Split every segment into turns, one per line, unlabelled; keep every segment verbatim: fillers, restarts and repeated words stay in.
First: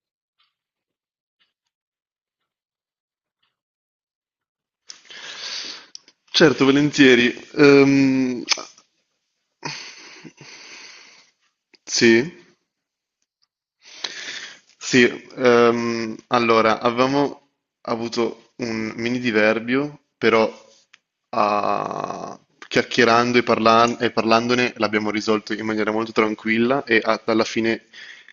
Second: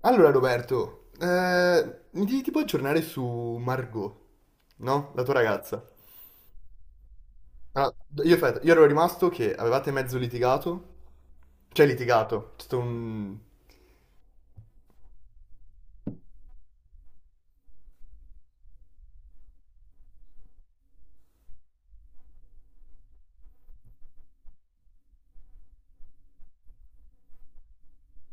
Allora Roberto, eh, mi devi tipo aggiornare su Margot, no? La tua ragazza.
Certo, volentieri.
Allora, io,
Ehm,
aspetta, io ero rimasto che avevate mezzo litigato, cioè
sì,
litigato, c'è stato un...
sì. Ehm, allora, avevamo avuto un mini diverbio, però a- chiacchierando e, parlan- e parlandone l'abbiamo risolto in maniera molto tranquilla e a- alla fine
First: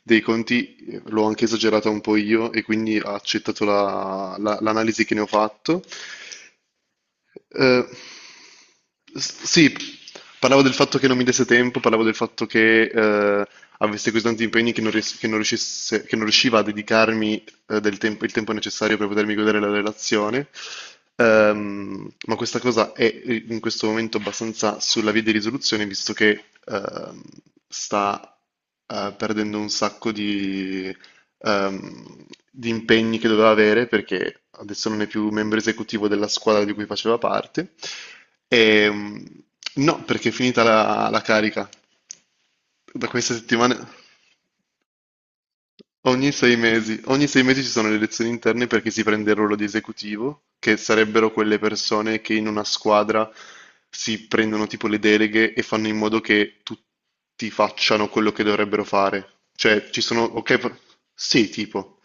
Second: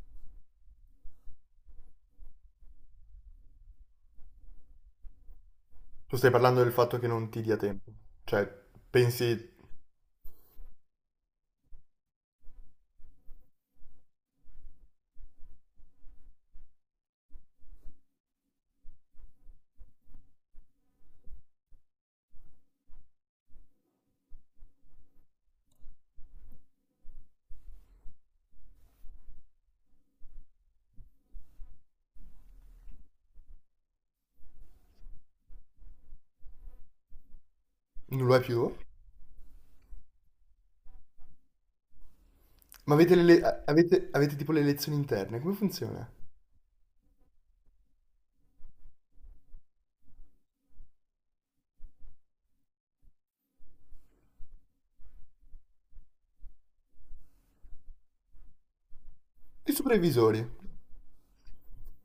dei conti eh, l'ho anche esagerata un po' io e quindi ha accettato la- la- l'analisi che ne ho fatto.
Tu stai parlando del fatto che non ti dia
Eh,
tempo, cioè
s-
pensi
sì, parlavo del fatto che non mi desse tempo, parlavo del fatto che eh, avessi così tanti impegni che non, ries- che non riuscisse- che non riusciva a dedicarmi eh, del tempo- il tempo necessario per potermi godere la relazione. Ehm, ma questa cosa è eh, in questo momento abbastanza sulla via di risoluzione, visto che ehm, sta eh, perdendo un sacco di, ehm, di impegni che doveva avere perché adesso non è più membro esecutivo della squadra di cui faceva parte.
non lo è più?
E, mm, no, perché è finita la, la carica.
Ma
Da
avete, le,
questa
le-
settimana,
avete, avete tipo le elezioni interne, come funziona?
ogni sei mesi, ogni sei mesi ci sono le elezioni interne perché si prende il ruolo di esecutivo, che sarebbero quelle persone che in una squadra si prendono tipo le deleghe e fanno in modo che tutti facciano quello che dovrebbero fare.
I
Cioè, ci sono,
supervisori,
ok, pro- sì, tipo.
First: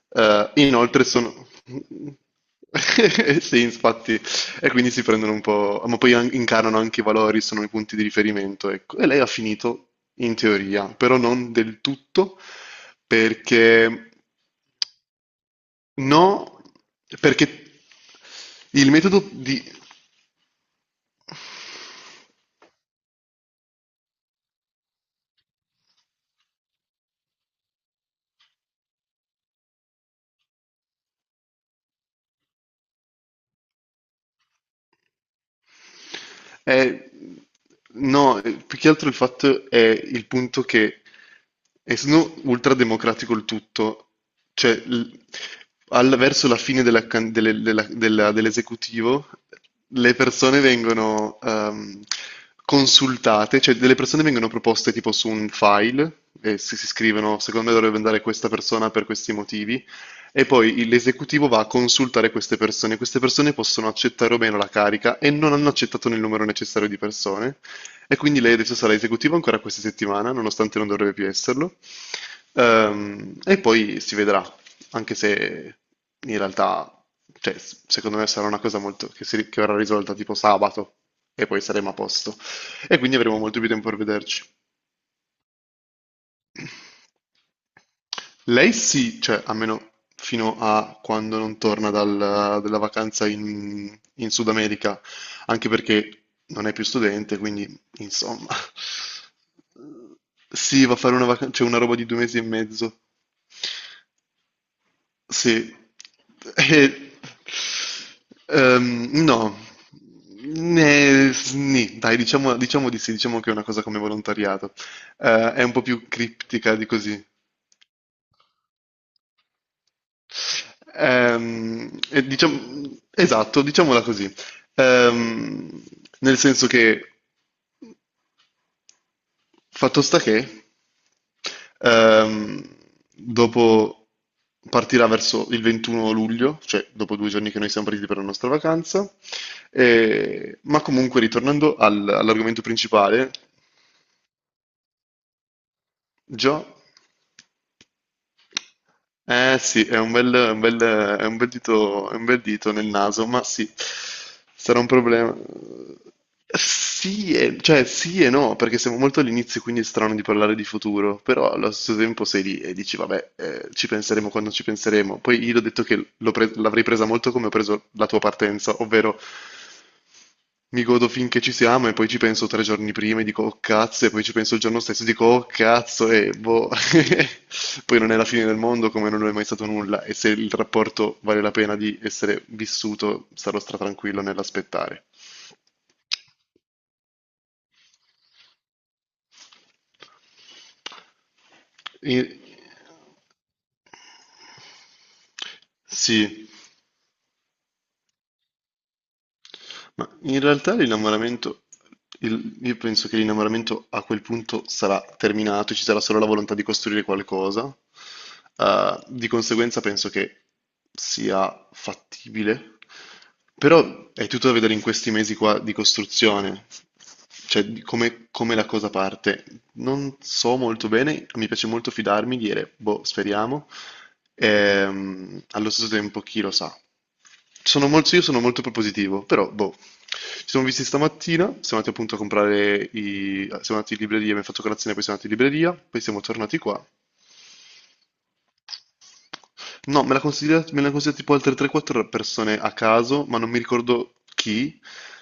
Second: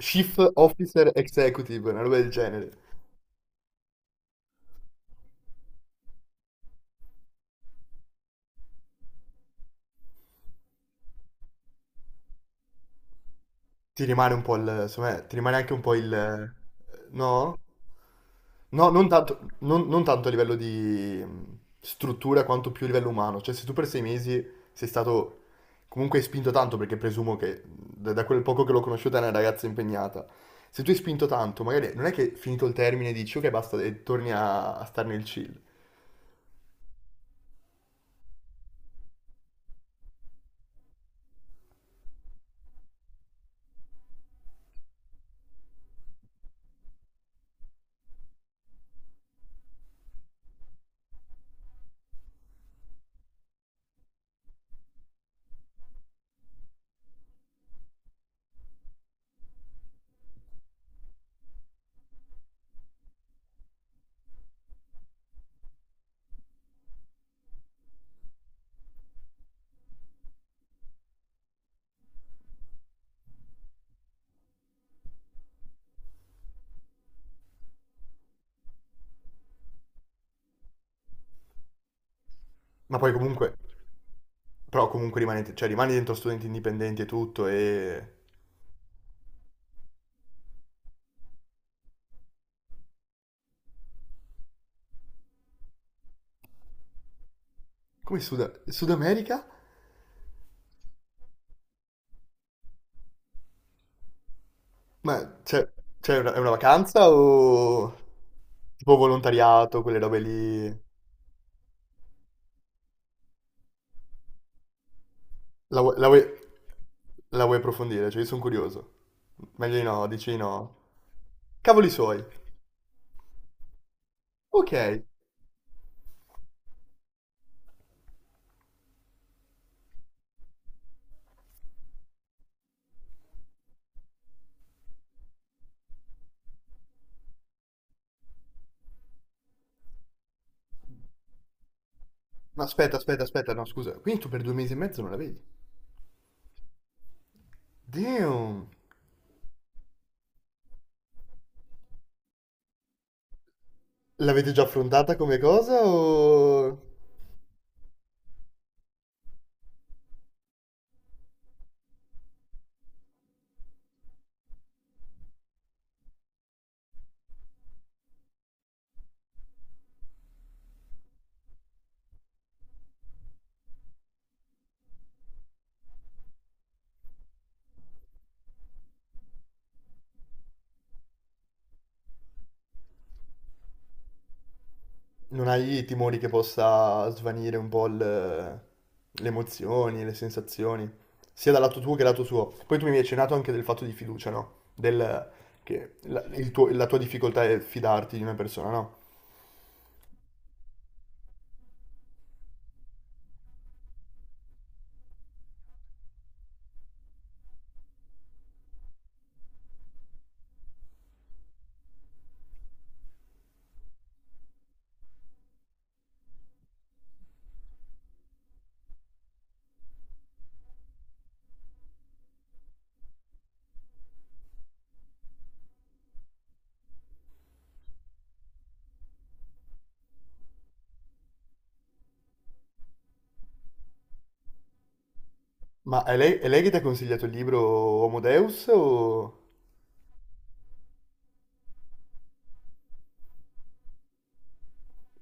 Chief
Eh, inoltre
Officer
sono…
Executive, una roba del genere.
Sì, infatti, e quindi si prendono un po', ma poi an- incarnano anche i valori, sono i punti di riferimento, ecco. E lei ha finito in teoria, però non del tutto,
Ti
perché…
rimane un po' il, secondo me, ti rimane anche un po' il...
No,
No?
perché
No,
il
non
metodo
tanto,
di…
non- non tanto a livello di mh, struttura quanto più a livello umano. Cioè, se tu per sei mesi sei stato comunque hai spinto tanto, perché presumo che da, da quel poco che l'ho conosciuta è una ragazza impegnata. Se tu hai spinto tanto, magari non è che finito il termine dici ok basta e torni a, a stare nel chill.
Eh, no, eh, più che altro il fatto è il punto che, essendo ultrademocratico il tutto, cioè l- al- verso la fine della can- delle- della- della- dell'esecutivo, le persone vengono ehm, consultate, cioè delle persone vengono proposte tipo su un file, e se si scrivono, secondo me dovrebbe andare questa persona per questi motivi, e poi il- l'esecutivo va a consultare queste persone. Queste persone possono accettare o meno la carica e non hanno accettato nel numero necessario di persone. E quindi lei adesso sarà esecutiva ancora questa settimana, nonostante non dovrebbe più esserlo. Ehm, e poi si vedrà, anche se in realtà, cioè, s- secondo me sarà una cosa molto, che, si- che verrà risolta tipo sabato e poi saremo a posto.
Ma
E
poi
quindi avremo
comunque,
molto più tempo per vederci.
però comunque rimani, cioè, rimani dentro studenti indipendenti e tutto e...
Lei sì, cioè almeno fino a quando non torna dal- dalla vacanza in, in Sud America, anche perché non è più studente, quindi
Come
insomma,
Sud, Sud America?
sì, va a fare una vacanza, c'è una roba di due mesi e mezzo,
Ma c'è
sì.
c'è una, è una vacanza
E-
o tipo
ehm, no.
volontariato, quelle robe lì?
Ne- nì, dai, diciamo, diciamo di sì, diciamo che è una cosa come volontariato. Eh, è un
La,
po'
vuoi, la
più
vuoi-
criptica di così.
la vuoi approfondire? Cioè, io sono curioso. Meglio di no, dici di no. Cavoli
Ehm,
suoi.
e diciam- esatto, diciamola così.
Ok.
Ehm, Nel senso che, fatto sta che, ehm, dopo partirà verso il 21 luglio, cioè dopo due giorni che noi siamo partiti per la nostra vacanza, e- ma comunque ritornando al- all'argomento
Ma aspetta, aspetta,
principale.
aspetta, no, scusa. Quindi tu per due mesi e mezzo non la vedi?
Già.
Damn.
Eh sì, è un bel, è un bel, è un bel dito, è un bel dito nel naso, ma sì,
L'avete già
sarà un
affrontata
problema.
come cosa o...
Sì, e- cioè sì e no, perché siamo molto all'inizio, quindi è strano di parlare di futuro, però allo stesso tempo sei lì e dici, vabbè, eh, ci penseremo quando ci penseremo. Poi io l'ho detto che l'ho pre- l'avrei presa molto come ho preso la tua partenza, ovvero mi godo finché ci siamo e poi ci penso tre giorni prima e dico "Oh cazzo" e poi ci penso il giorno stesso e dico "Oh cazzo" e boh. Poi non è la fine del mondo come non lo è mai stato nulla e se il rapporto vale la pena di essere vissuto sarò stratranquillo nell'aspettare.
Non hai timori che possa svanire un po' il- le emozioni, le sensazioni, sia dal lato tuo che dal lato
E-
suo. Poi tu mi hai accennato anche del fatto di fiducia, no? Del, che la,
Sì.
il tuo- la tua difficoltà è fidarti di una persona, no?
Ma in realtà l'innamoramento, il- io penso che l'innamoramento a quel punto sarà terminato, ci sarà solo la volontà di costruire qualcosa. Eh, di conseguenza penso che sia fattibile, però è tutto da vedere in questi mesi qua di costruzione, cioè di come, come la cosa parte. Non so molto bene, mi piace molto fidarmi, dire, boh, speriamo. Ehm, allo stesso tempo, chi lo sa? Sono molto, io sono molto propositivo, però boh. Ci siamo visti stamattina, siamo andati appunto a comprare i... siamo andati in libreria, abbiamo fatto colazione, poi siamo andati in libreria, poi
Ma è
siamo
lei, è
tornati
lei che ti ha
qua.
consigliato il libro Homo Deus o...
No, me l'ha consigliato, me l'hanno consigliato tipo altre tre o quattro persone a caso, ma non mi ricordo chi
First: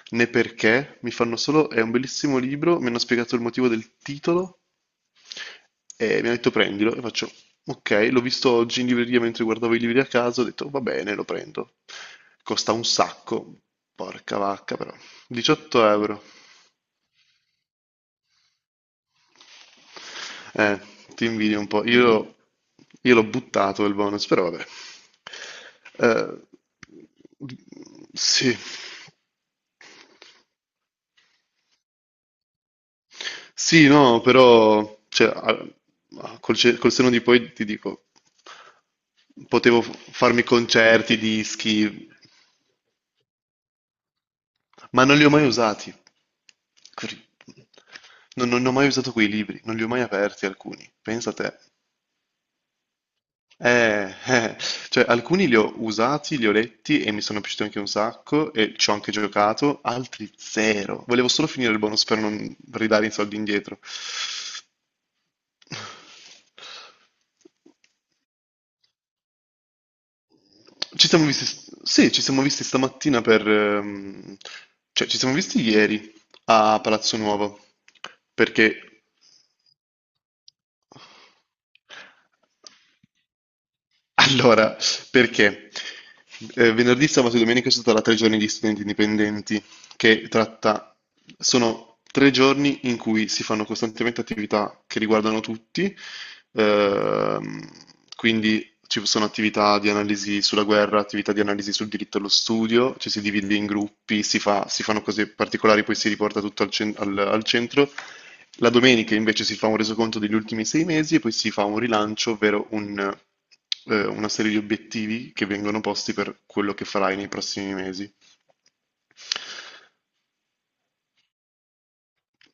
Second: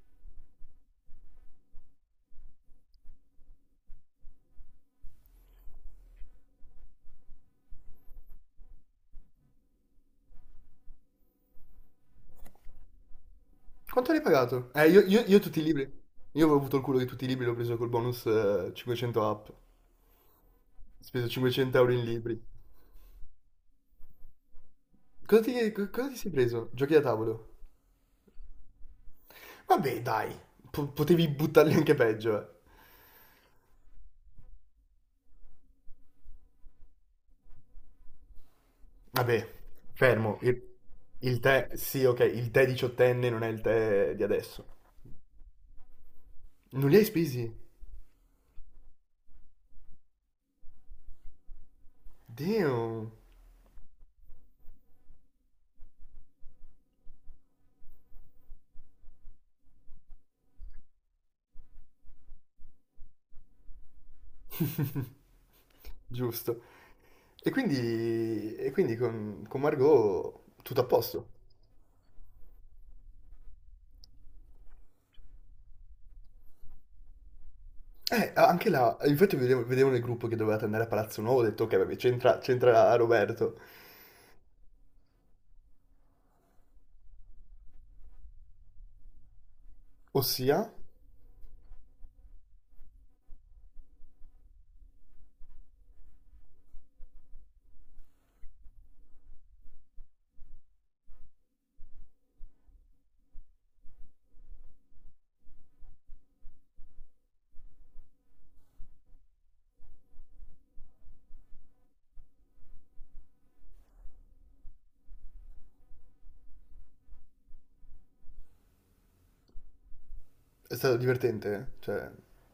né perché. Mi fanno solo, è un bellissimo libro, mi hanno spiegato il motivo del titolo e mi hanno detto prendilo e faccio, ok, l'ho visto oggi in libreria mentre guardavo i libri a caso, ho detto va bene, lo prendo. Costa un sacco,
Quanto l'hai
porca
pagato?
vacca
Eh,
però,
io, io- io tutti i libri.
diciotto euro.
Io avevo avuto il culo di tutti i libri, l'ho preso col bonus eh, cinquecento app. Ho
Eh, Ti
speso
invidio un
500
po'.
euro in
Io,
libri.
io l'ho buttato il bonus, però vabbè.
Cosa ti, co- cosa ti
Eh,
sei preso? Giochi da tavolo?
sì,
Vabbè, dai, po- potevi buttarli anche peggio, eh.
sì, no, però cioè, a- a- col, ce- col senno di poi ti dico,
Vabbè,
potevo f-
fermo.
farmi
Il,
concerti,
il tè, sì,
dischi,
ok, il tè diciottenne non è il tè di adesso.
ma non li ho mai usati.
Non li hai
Cri-
spesi?
Non, non ho mai usato quei libri, non li ho mai aperti alcuni. Pensa a te.
Damn.
Eh, eh, cioè alcuni li ho usati, li ho letti e mi sono piaciuti anche un sacco e ci ho anche giocato, altri zero. Volevo solo finire il bonus per non ridare i soldi indietro.
Giusto. E quindi, e quindi con, con Margot tutto a
Ci siamo
posto.
visti, sì, ci siamo visti stamattina per, ehm, cioè ci siamo visti ieri a Palazzo Nuovo,
Eh, anche là,
perché…
infatti vedevo, vedevo nel gruppo che dovevate andare a Palazzo Nuovo, ho detto ok, vabbè, c'entra c'entra Roberto.
Allora, perché eh, venerdì, sabato e domenica ci sarà tre giorni di studenti indipendenti, che
Ossia,
tratta, sono tre giorni in cui si fanno costantemente attività che riguardano tutti, ehm, quindi ci sono attività di analisi sulla guerra, attività di analisi sul diritto allo studio, ci si divide in gruppi, si fa- si fanno cose particolari, poi si riporta tutto al cen- al- al centro. La domenica invece si fa un resoconto degli ultimi sei mesi e poi si fa un rilancio, ovvero un, eh, una serie di obiettivi che vengono posti per quello che farai nei prossimi mesi.
è stato divertente, eh, cioè...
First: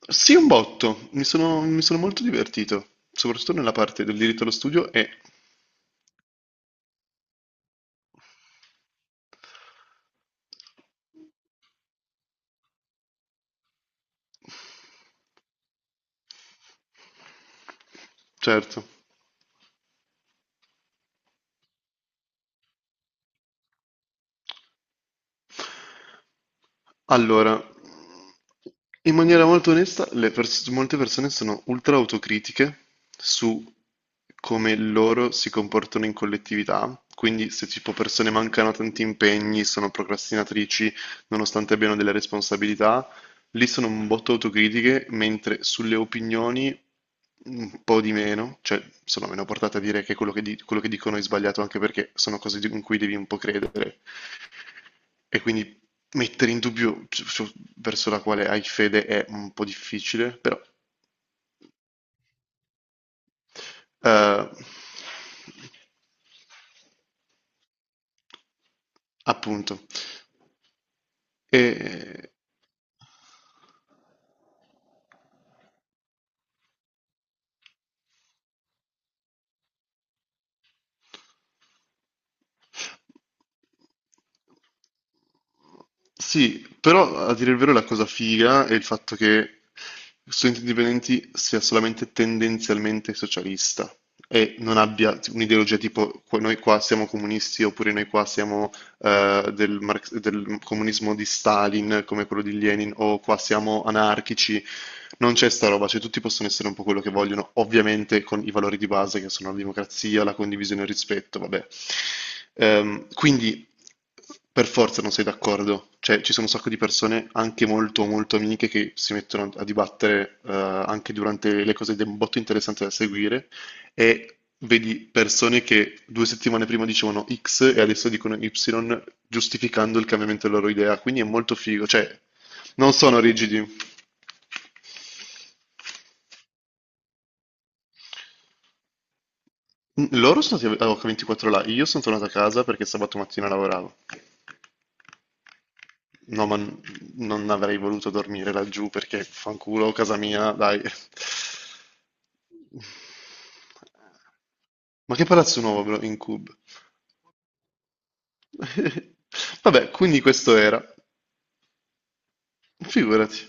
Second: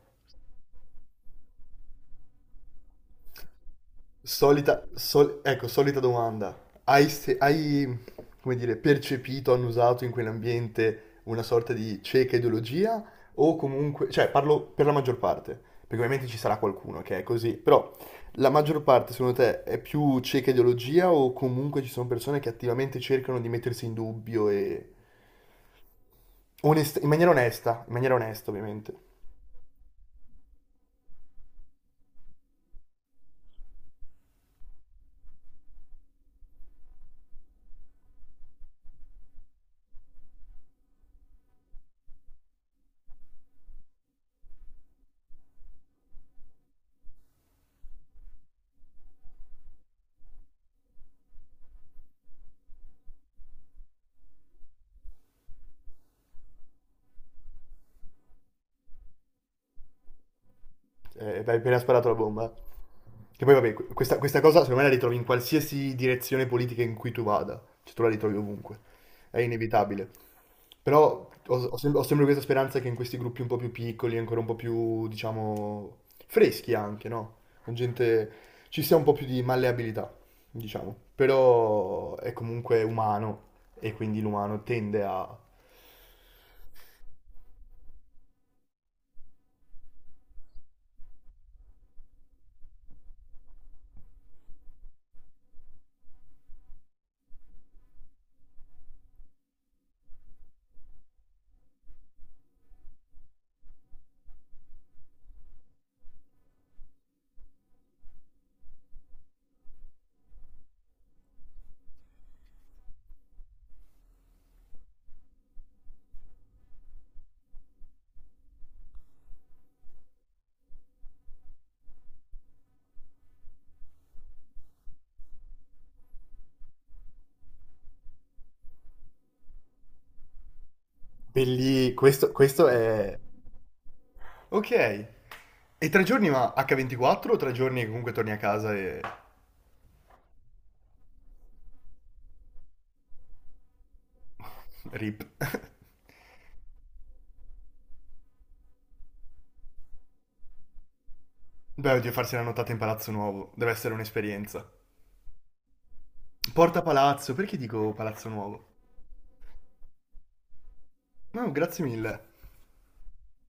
Sì, un botto, mi sono, mi sono molto divertito, soprattutto nella parte del diritto allo
Solita,
studio e…
sol- ecco, solita domanda. Hai, se- hai, come dire, percepito, annusato in quell'ambiente una sorta di cieca ideologia? O comunque, cioè, parlo per la maggior parte, perché ovviamente ci sarà qualcuno che è così, però la maggior
Certo.
parte, secondo te, è più cieca ideologia o comunque ci sono persone che attivamente cercano di mettersi in dubbio e... onest- in maniera
Allora,
onesta, in maniera onesta, ovviamente.
in maniera molto onesta, le pers- molte persone sono ultra autocritiche su come loro si comportano in collettività. Quindi, se tipo persone mancano a tanti impegni, sono procrastinatrici, nonostante abbiano delle responsabilità, lì sono un botto autocritiche, mentre sulle opinioni un po' di meno, cioè sono meno portate a dire che quello che, di- quello che dicono è sbagliato, anche perché sono cose di- in cui devi un po' credere. E quindi mettere in dubbio su- su- verso la quale hai fede è un po' difficile, però…
Eh, hai appena sparato la bomba. Che poi, vabbè, que- questa, questa
Eh,
cosa secondo me la ritrovi in qualsiasi direzione politica in cui tu vada. Cioè, tu la ritrovi ovunque. È
appunto.
inevitabile. Però ho,
E,
ho sem- ho sempre questa speranza che in questi gruppi un po' più piccoli, ancora un po' più, diciamo, freschi anche, no? Con gente ci sia un po' più di malleabilità, diciamo. Però è comunque umano e quindi l'umano tende a...
sì, però a dire il vero la cosa figa è il fatto che Studenti Indipendenti sia solamente tendenzialmente socialista e non abbia un'ideologia tipo "Qua- noi qua siamo comunisti oppure noi qua siamo eh, del, marx- del comunismo di Stalin come quello di Lenin, o qua siamo anarchici", non c'è sta roba, cioè tutti possono essere un po' quello che vogliono, ovviamente con i valori di base che sono la democrazia, la condivisione e il rispetto, vabbè. Ehm, quindi per forza non sei d'accordo, cioè ci sono un sacco di persone anche molto molto amiche che si mettono a dibattere eh, anche durante le cose ed è un botto interessante da seguire, e vedi persone che due settimane prima dicevano X e adesso dicono Y, giustificando il cambiamento della loro idea. Quindi è
E
molto figo,
lì,
cioè
questo, questo
non
è...
sono rigidi.
Ok. E tre giorni ma acca ventiquattro o tre giorni che comunque torni a casa e...
Mm, Loro sono stati a acca ventiquattro là, io sono tornato a casa perché sabato mattina lavoravo.
Rip.
No, ma n- non avrei voluto dormire laggiù perché fanculo, casa mia, dai.
Beh, oddio, farsi la nottata in Palazzo Nuovo. Deve essere un'esperienza.
Ma che palazzo nuovo, bro, in Cube?
Porta Palazzo, perché dico Palazzo Nuovo?
Vabbè, quindi questo era.
No, grazie mille.
Figurati.